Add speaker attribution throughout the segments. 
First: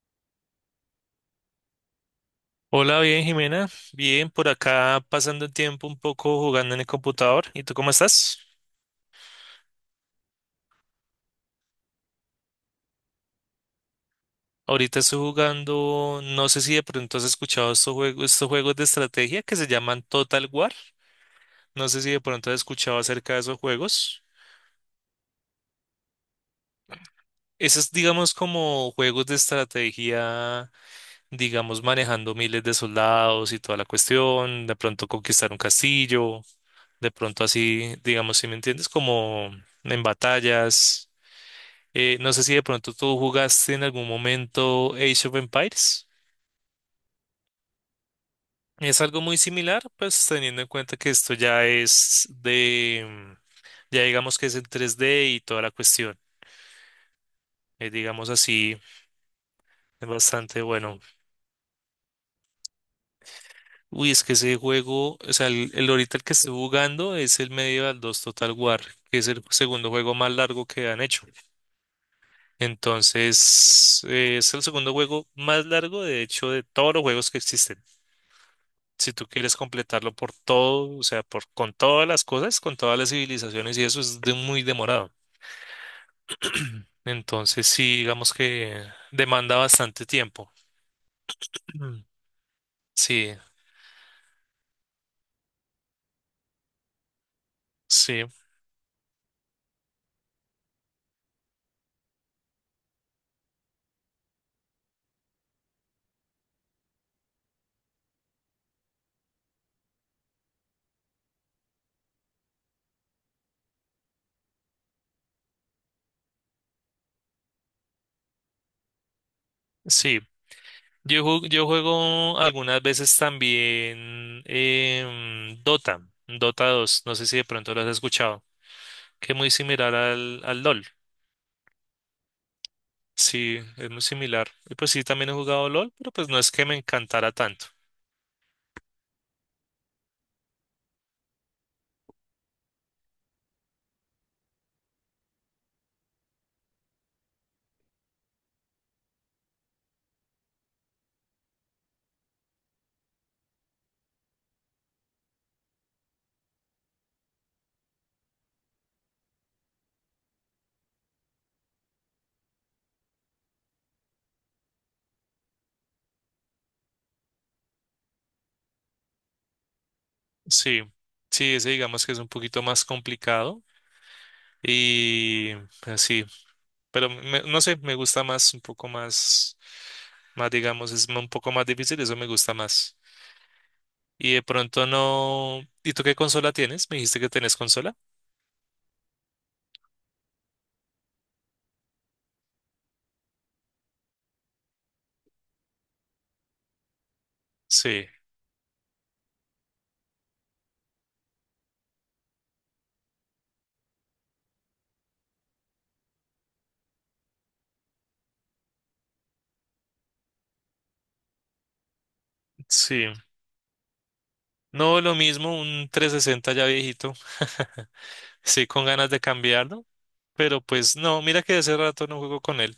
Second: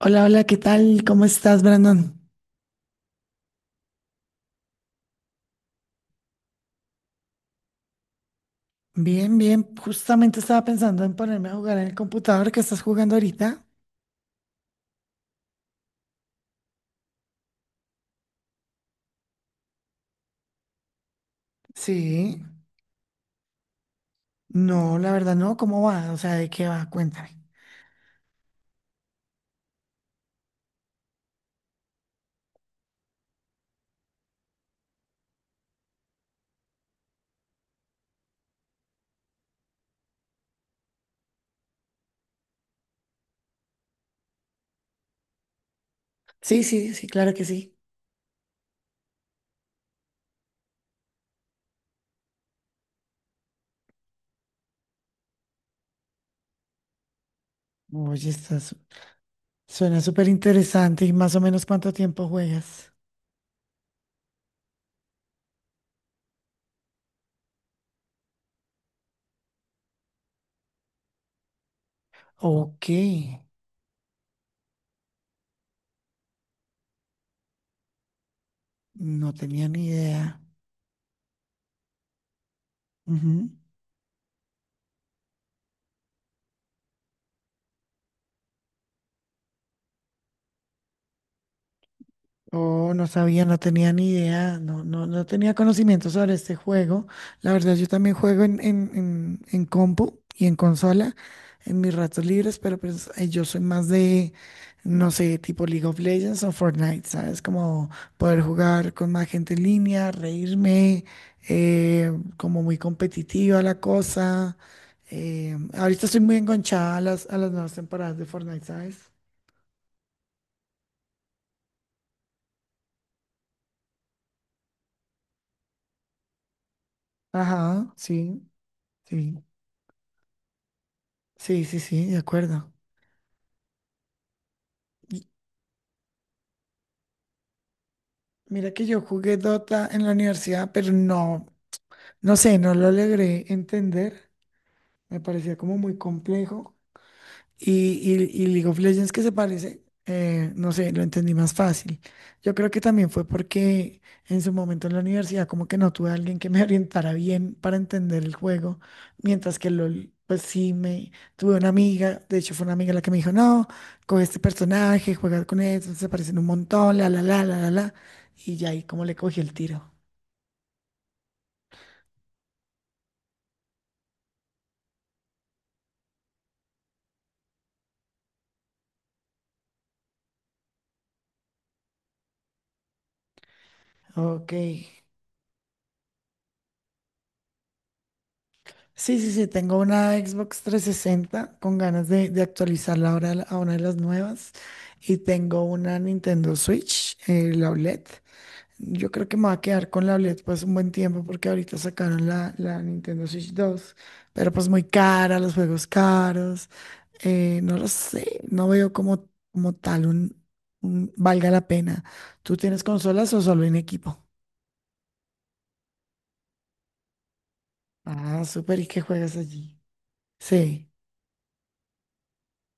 Speaker 1: Hola, hola, ¿qué tal? ¿Cómo estás, Brandon?
Speaker 2: Hola, bien, Jimena. Bien, por acá pasando el tiempo un poco jugando en el computador. ¿Y tú cómo estás?
Speaker 1: Bien, bien. Justamente estaba pensando en ponerme a jugar en el computador que estás jugando ahorita.
Speaker 2: Ahorita estoy jugando, no sé si de pronto has escuchado estos juegos, de estrategia que se llaman Total War. No sé si de
Speaker 1: Sí.
Speaker 2: pronto has escuchado acerca de esos juegos.
Speaker 1: No, la verdad no. ¿Cómo va? O sea, ¿de qué va? Cuéntame.
Speaker 2: Esos, digamos, como juegos de estrategia, digamos, manejando miles de soldados y toda la cuestión, de pronto conquistar un castillo, de pronto así, digamos, si me entiendes, como en batallas. No sé si de pronto tú jugaste en algún momento Age of Empires.
Speaker 1: Sí, sí, sí, claro que sí.
Speaker 2: Es algo muy similar, pues teniendo en cuenta que esto ya es de ya digamos que es en 3D y toda la cuestión.
Speaker 1: Oye,
Speaker 2: Digamos así,
Speaker 1: suena
Speaker 2: es
Speaker 1: súper
Speaker 2: bastante bueno.
Speaker 1: interesante. ¿Y más o menos cuánto tiempo juegas?
Speaker 2: Uy, es que ese juego, o sea, el ahorita el que estoy jugando es el Medieval 2 Total War, que es el segundo juego más largo que han hecho.
Speaker 1: Ok.
Speaker 2: Entonces, es el segundo juego más largo, de hecho, de todos los juegos que existen. Si tú
Speaker 1: No
Speaker 2: quieres
Speaker 1: tenía ni
Speaker 2: completarlo por
Speaker 1: idea.
Speaker 2: todo, o sea, por, con todas las cosas, con todas las
Speaker 1: Ujú.
Speaker 2: civilizaciones y eso es muy demorado. Entonces, sí, digamos que demanda bastante tiempo. Mm.
Speaker 1: Oh, no
Speaker 2: Sí,
Speaker 1: sabía, no tenía ni idea, no, no, no tenía conocimiento sobre este juego. La verdad, yo también
Speaker 2: sí,
Speaker 1: juego en compu y en consola en mis ratos libres, pero pues yo soy más de, no sé, tipo League of Legends o Fortnite, ¿sabes? Como poder jugar con más gente en línea, reírme, eh, como muy competitiva la cosa. Ahorita estoy muy enganchada a las nuevas temporadas de Fortnite, ¿sabes?
Speaker 2: sí. Yo juego algunas veces también Dota, Dota 2, no sé si de pronto lo has
Speaker 1: Ajá, sí,
Speaker 2: escuchado, que es
Speaker 1: sí.
Speaker 2: muy similar al LOL.
Speaker 1: Sí, sí, sí, de acuerdo.
Speaker 2: Sí, es muy similar. Y pues sí,
Speaker 1: Y
Speaker 2: también he jugado LOL, pero pues no es que me encantara tanto.
Speaker 1: Mira que yo jugué Dota en la universidad, pero no, no sé, no lo logré entender. Me parecía como muy complejo. Y, y League of Legends que se parece, no sé, lo entendí más fácil. Yo creo que también fue porque en su momento en la universidad como que no tuve a alguien que me orientara bien para entender el juego, mientras que LOL, pues sí, me tuve una amiga, de hecho fue una amiga la que me dijo, no, coge este personaje, juega con él, se parecen un montón, la, y ya ahí como le cogí el tiro.
Speaker 2: Sí, sí, ese digamos que es un poquito más complicado y así, pero no sé, me gusta más, un poco más, más digamos, es un poco más difícil, eso me gusta más. Y de
Speaker 1: Ok.
Speaker 2: pronto no, ¿y tú qué consola tienes? ¿Me dijiste que tenés consola?
Speaker 1: Sí, sí, sí, tengo una Xbox 360 con ganas de, actualizarla ahora a una de las nuevas y tengo una Nintendo Switch, la OLED.
Speaker 2: Sí,
Speaker 1: Yo creo que me va a quedar con la OLED pues un buen tiempo porque ahorita sacaron la, Nintendo Switch 2, pero pues muy cara, los juegos caros, no lo sé, no veo como, tal valga la pena. ¿Tú tienes
Speaker 2: sí.
Speaker 1: consolas o solo en equipo?
Speaker 2: No, lo mismo, un 360 ya viejito.
Speaker 1: Ah,
Speaker 2: Sí,
Speaker 1: súper,
Speaker 2: con
Speaker 1: ¿y qué
Speaker 2: ganas de
Speaker 1: juegas allí?
Speaker 2: cambiarlo, pero
Speaker 1: Sí.
Speaker 2: pues no, mira que hace rato no juego con él.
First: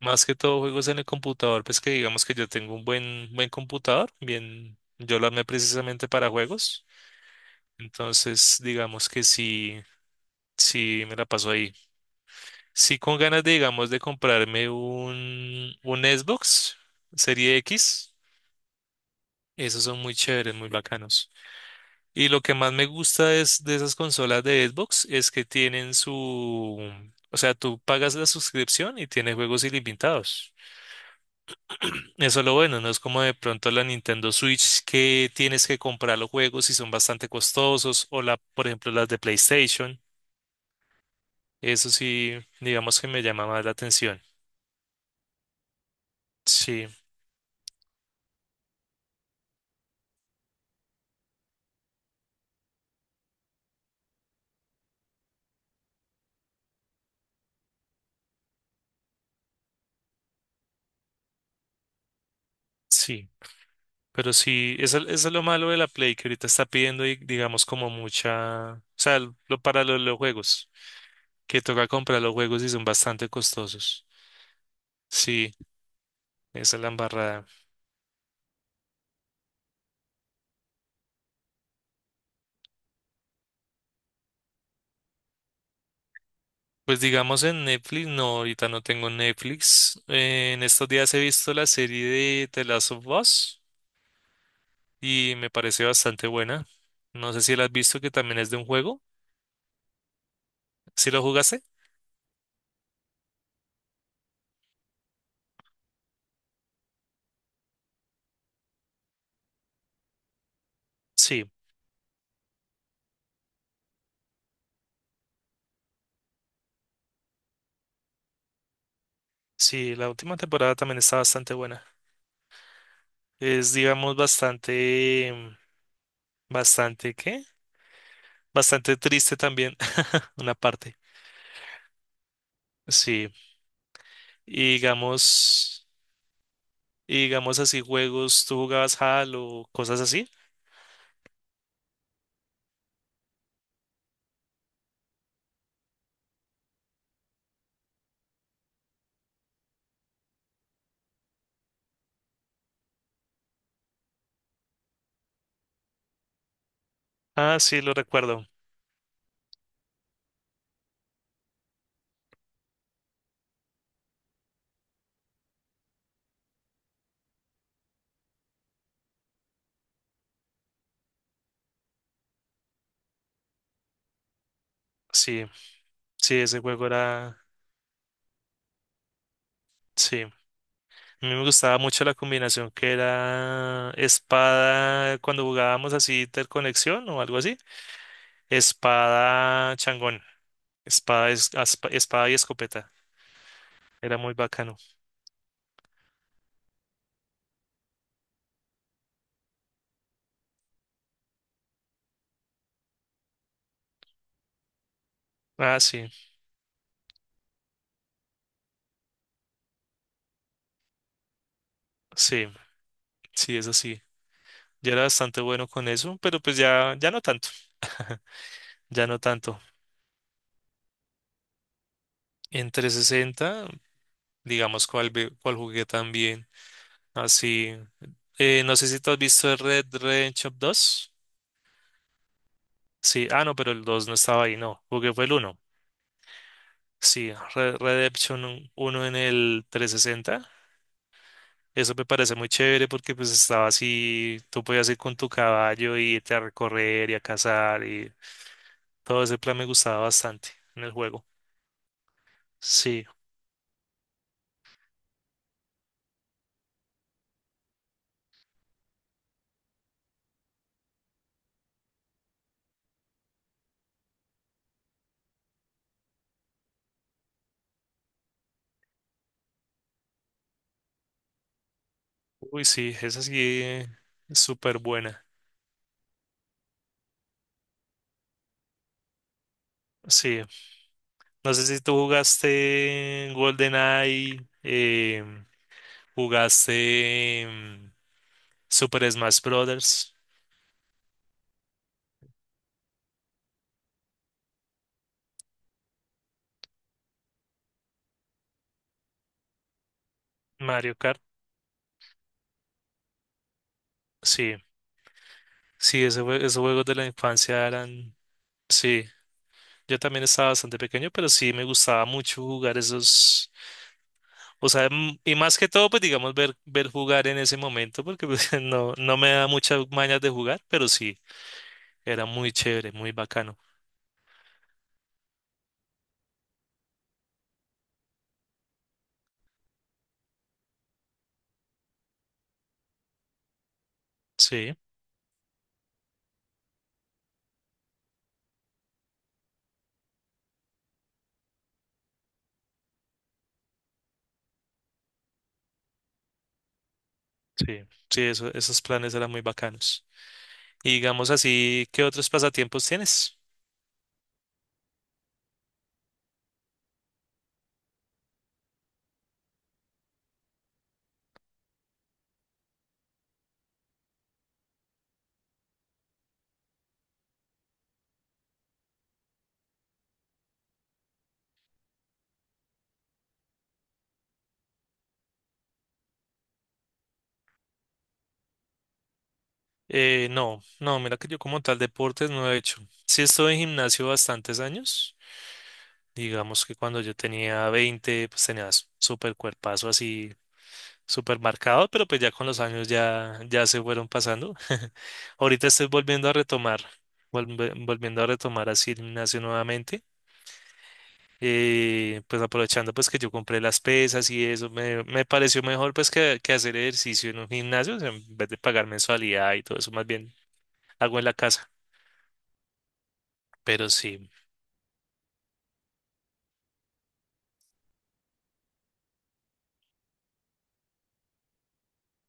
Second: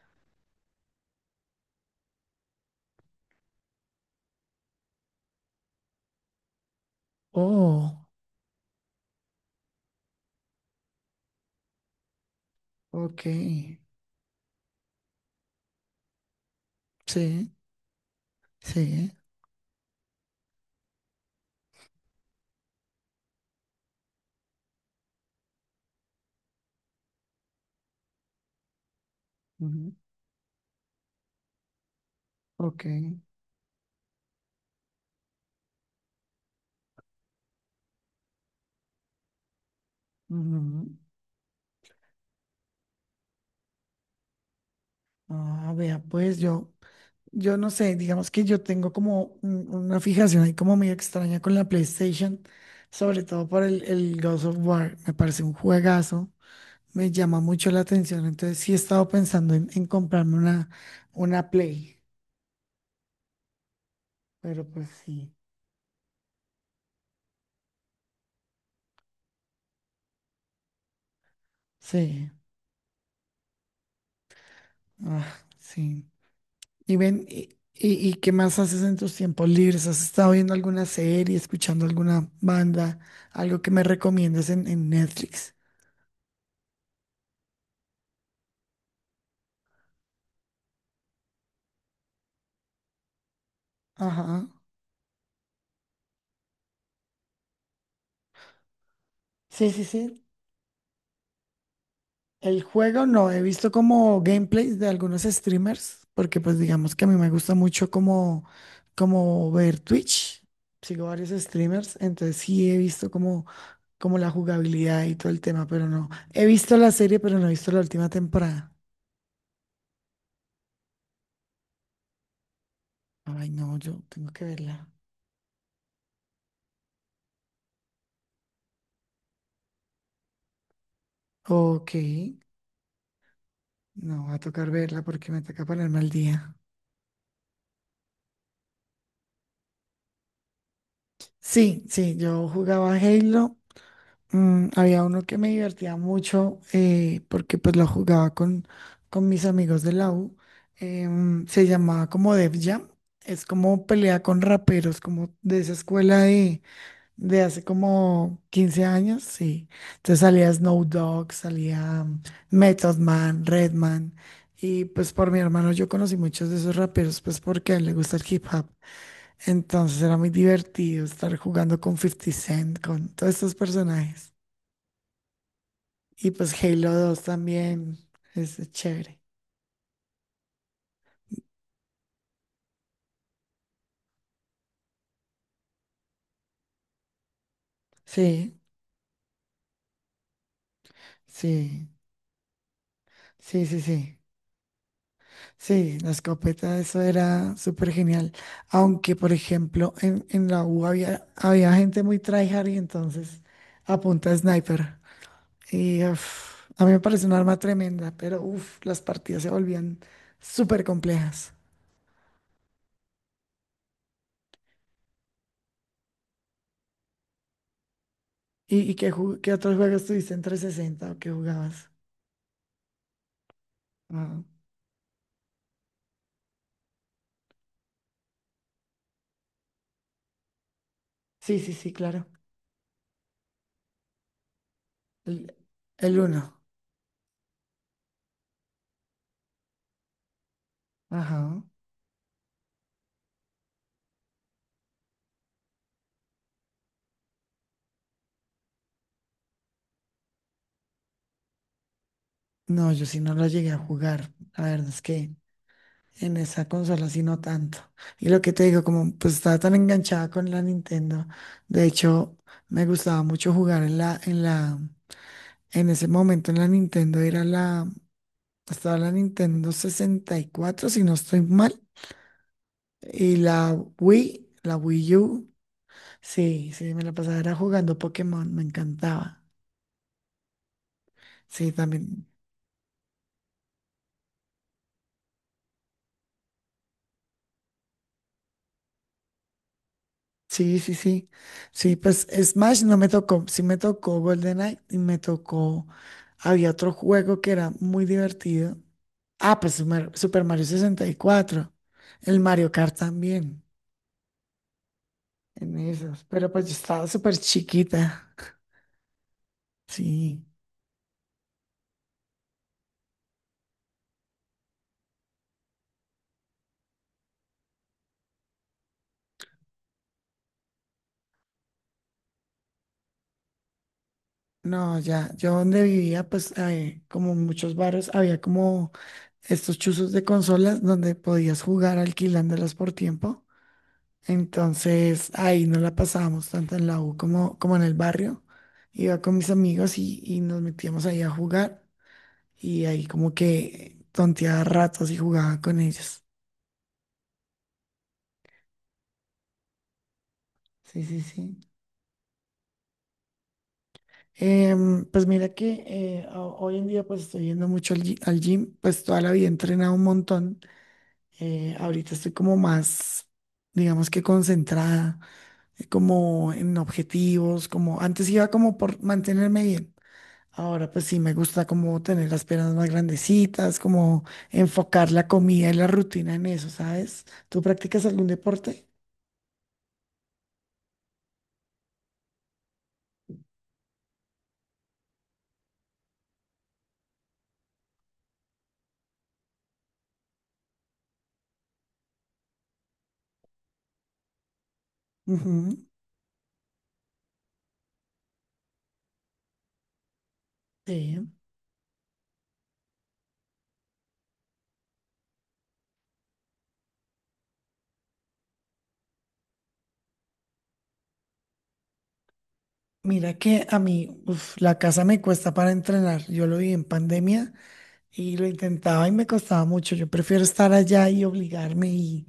Speaker 2: Más que todo juegos en el computador, pues que digamos que yo tengo un buen computador, bien, yo lo armé precisamente para juegos.
Speaker 1: Oh,
Speaker 2: Entonces, digamos que sí, sí me la paso ahí. Sí, con
Speaker 1: ok.
Speaker 2: ganas de, digamos, de comprarme un Xbox
Speaker 1: Sí,
Speaker 2: Serie X.
Speaker 1: sí.
Speaker 2: Esos son muy chéveres, muy bacanos. Y lo que más me gusta es de esas consolas de Xbox es que tienen su, o sea, tú pagas la suscripción y tiene juegos
Speaker 1: Ujú.
Speaker 2: ilimitados. Eso es lo bueno,
Speaker 1: Ok.
Speaker 2: no es como de pronto la Nintendo Switch que tienes que comprar los juegos y son bastante costosos o la, por ejemplo, las de PlayStation.
Speaker 1: Ujú.
Speaker 2: Eso sí, digamos que me llama más la atención.
Speaker 1: Ah, vea, pues yo,
Speaker 2: Sí,
Speaker 1: no sé, digamos que yo tengo como una fijación ahí como medio extraña con la PlayStation, sobre todo por el, Ghost of War, me parece un juegazo, me llama mucho la atención, entonces sí he estado pensando en, comprarme una, Play,
Speaker 2: sí. Pero
Speaker 1: pero
Speaker 2: sí,
Speaker 1: pues
Speaker 2: eso es
Speaker 1: sí,
Speaker 2: lo malo de la Play que ahorita está pidiendo, y, digamos, como mucha, o sea, lo, para los juegos. Que toca comprar
Speaker 1: sí,
Speaker 2: los juegos y son bastante costosos.
Speaker 1: ah,
Speaker 2: Sí,
Speaker 1: sí.
Speaker 2: esa es la
Speaker 1: ¿Y ven,
Speaker 2: embarrada.
Speaker 1: y qué más haces en tus tiempos libres? ¿Has estado viendo alguna serie, escuchando alguna banda, algo que me recomiendes en, Netflix?
Speaker 2: Pues digamos en Netflix, no, ahorita no tengo Netflix. En estos días he visto la serie de The Last of Us
Speaker 1: Ajá.
Speaker 2: y me parece bastante buena. No sé si la has visto, que también es de un juego.
Speaker 1: Sí, sí, sí.
Speaker 2: ¿Sí lo jugaste?
Speaker 1: El juego no, he visto como gameplays de algunos streamers, porque pues digamos que a mí me gusta mucho como, ver Twitch. Sigo varios
Speaker 2: Sí,
Speaker 1: streamers, entonces sí he visto como, la jugabilidad y todo el tema, pero no. He visto la serie, pero no he visto la última temporada.
Speaker 2: sí, la última temporada también está bastante buena.
Speaker 1: Ay,
Speaker 2: Es,
Speaker 1: no, yo
Speaker 2: digamos,
Speaker 1: tengo que verla.
Speaker 2: bastante, bastante, ¿qué? Bastante triste también, una parte.
Speaker 1: Ok.
Speaker 2: Sí,
Speaker 1: No, va a tocar
Speaker 2: y
Speaker 1: verla porque me toca
Speaker 2: digamos...
Speaker 1: ponerme al día.
Speaker 2: Y digamos así, juegos, ¿tú jugabas Halo, cosas así?
Speaker 1: Sí, sí, yo jugaba Halo. Había uno que me divertía mucho, porque pues lo jugaba con, mis amigos de la U. Se llamaba como Def Jam. Es como pelea con raperos, como de esa escuela de,
Speaker 2: Ah,
Speaker 1: hace
Speaker 2: sí, lo
Speaker 1: como
Speaker 2: recuerdo.
Speaker 1: 15 años, sí. Entonces salía Snow Dogg, salía Method Man, Redman. Y pues por mi hermano yo conocí muchos de esos raperos, pues porque a él le gusta el hip hop. Entonces era muy divertido estar jugando con Fifty Cent, con todos estos personajes.
Speaker 2: Sí,
Speaker 1: Y
Speaker 2: sí, ese
Speaker 1: pues
Speaker 2: juego
Speaker 1: Halo 2
Speaker 2: era...
Speaker 1: también es chévere.
Speaker 2: Sí, a mí me gustaba mucho la combinación que era espada, cuando jugábamos así interconexión o algo así,
Speaker 1: Sí,
Speaker 2: espada changón,
Speaker 1: sí,
Speaker 2: espada y escopeta.
Speaker 1: sí, sí, sí.
Speaker 2: Era muy bacano.
Speaker 1: Sí, la escopeta, eso era súper genial. Aunque, por ejemplo, en, la U había, gente muy tryhard y entonces apunta a punta de sniper.
Speaker 2: Ah,
Speaker 1: Y
Speaker 2: sí,
Speaker 1: uf, a mí me parece un arma tremenda, pero uf, las partidas se volvían súper complejas.
Speaker 2: sí, sí, eso sí. Yo era bastante bueno con eso, pero pues ya, ya no tanto.
Speaker 1: ¿Y
Speaker 2: Ya no
Speaker 1: qué
Speaker 2: tanto.
Speaker 1: otros juegos tuviste en 360 o qué jugabas?
Speaker 2: En trescientos sesenta
Speaker 1: Ah,
Speaker 2: digamos, cuál jugué también, así. No sé si tú has visto el Red Redemption 2.
Speaker 1: sí, sí, sí, claro.
Speaker 2: Sí, ah, no, pero el 2 no estaba ahí, no, porque fue el
Speaker 1: El,
Speaker 2: 1.
Speaker 1: el uno.
Speaker 2: Sí, Red Redemption 1 en el 360.
Speaker 1: Ajá.
Speaker 2: Eso me parece muy chévere porque pues estaba así, tú podías ir con tu caballo y irte a recorrer y a cazar y todo ese plan me gustaba bastante en el juego.
Speaker 1: No, yo
Speaker 2: Sí,
Speaker 1: sí no lo llegué a jugar. La verdad es que en esa consola sí no tanto. Y lo que te digo, como pues estaba tan enganchada con la Nintendo. De hecho, me gustaba mucho jugar en la, en la, en ese momento en la Nintendo estaba la Nintendo 64 si no estoy mal.
Speaker 2: uy, sí, esa sí,
Speaker 1: Y
Speaker 2: eh, es
Speaker 1: La
Speaker 2: súper
Speaker 1: Wii
Speaker 2: buena.
Speaker 1: U. Sí, sí, me la pasaba era jugando Pokémon, me encantaba.
Speaker 2: Sí, no sé
Speaker 1: Sí,
Speaker 2: si tú
Speaker 1: también.
Speaker 2: jugaste GoldenEye, ¿jugaste Super Smash Brothers?
Speaker 1: Sí, sí, sí. Sí, pues Smash no me tocó. Sí me tocó GoldenEye y me tocó. Había otro juego que era muy divertido. Ah, pues Super Mario
Speaker 2: Mario Kart.
Speaker 1: 64. El Mario Kart también,
Speaker 2: Sí,
Speaker 1: en
Speaker 2: sí,
Speaker 1: esos. Pero
Speaker 2: esos
Speaker 1: pues yo
Speaker 2: juegos de la
Speaker 1: estaba súper
Speaker 2: infancia eran...
Speaker 1: chiquita.
Speaker 2: Sí, yo también
Speaker 1: Sí.
Speaker 2: estaba bastante pequeño, pero sí me gustaba mucho jugar esos... O sea, y más que todo, pues digamos, ver jugar en ese momento, porque pues, no, no me da muchas mañas de jugar, pero sí, era muy chévere, muy bacano.
Speaker 1: No, ya, yo donde vivía, pues como muchos barrios, había como estos chuzos de consolas donde podías jugar alquilándolas por tiempo.
Speaker 2: Sí,
Speaker 1: Entonces ahí no la pasábamos tanto en la U como, en el barrio. Iba con mis amigos y nos metíamos ahí a jugar y ahí como que tonteaba ratos y jugaba con ellos.
Speaker 2: sí, sí, esos planes eran muy bacanos. Y
Speaker 1: Sí, sí,
Speaker 2: digamos
Speaker 1: sí.
Speaker 2: así, ¿qué otros pasatiempos tienes?
Speaker 1: Pues mira que hoy en día pues estoy yendo mucho al gym, pues toda la vida he entrenado un montón. Ahorita estoy como más, digamos que concentrada, como en objetivos, como antes iba como por mantenerme bien. Ahora pues sí me gusta como tener las piernas más grandecitas, como enfocar la comida y la rutina en eso, ¿sabes? ¿Tú practicas algún deporte?
Speaker 2: No, no, mira que yo como tal deportes no he hecho. Sí estuve en gimnasio bastantes años. Digamos que cuando yo tenía 20, pues tenía súper cuerpazo así, súper marcado, pero pues ya con los años ya, ya se fueron pasando. Ahorita
Speaker 1: Ujú,
Speaker 2: estoy volviendo a retomar, volviendo a retomar así el gimnasio nuevamente.
Speaker 1: sí.
Speaker 2: Pues aprovechando pues que yo compré las pesas y eso, me pareció mejor pues que hacer ejercicio en un gimnasio, o sea, en vez de pagar mensualidad y todo eso, más bien hago en la casa.
Speaker 1: Mira que a
Speaker 2: Pero
Speaker 1: mí,
Speaker 2: sí.
Speaker 1: uf, la casa me cuesta para entrenar. Yo lo vi en pandemia y lo intentaba y me costaba mucho. Yo prefiero estar allá y obligarme y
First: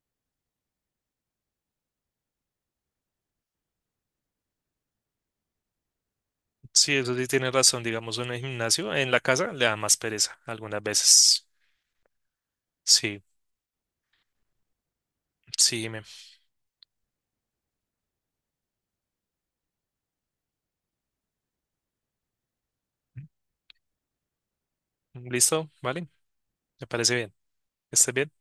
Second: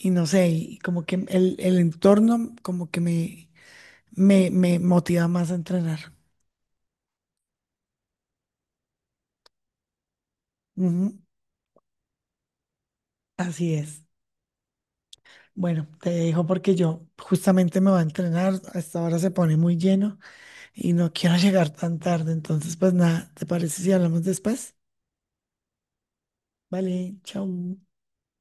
Speaker 1: Y no sé, y como que el, entorno como que me, me motiva más a entrenar.
Speaker 2: Sí, eso sí tiene razón, digamos, en el gimnasio, en la casa le da más pereza algunas
Speaker 1: Ujú,
Speaker 2: veces. Sí,
Speaker 1: así es. Bueno,
Speaker 2: sí, me.
Speaker 1: te dejo porque yo justamente me voy a entrenar. Hasta ahora se pone muy lleno y no quiero llegar tan tarde. Entonces, pues nada, ¿te parece si hablamos después?
Speaker 2: ¿Listo? ¿Vale? Me parece
Speaker 1: Vale,
Speaker 2: bien.
Speaker 1: chao.
Speaker 2: ¿Estás bien?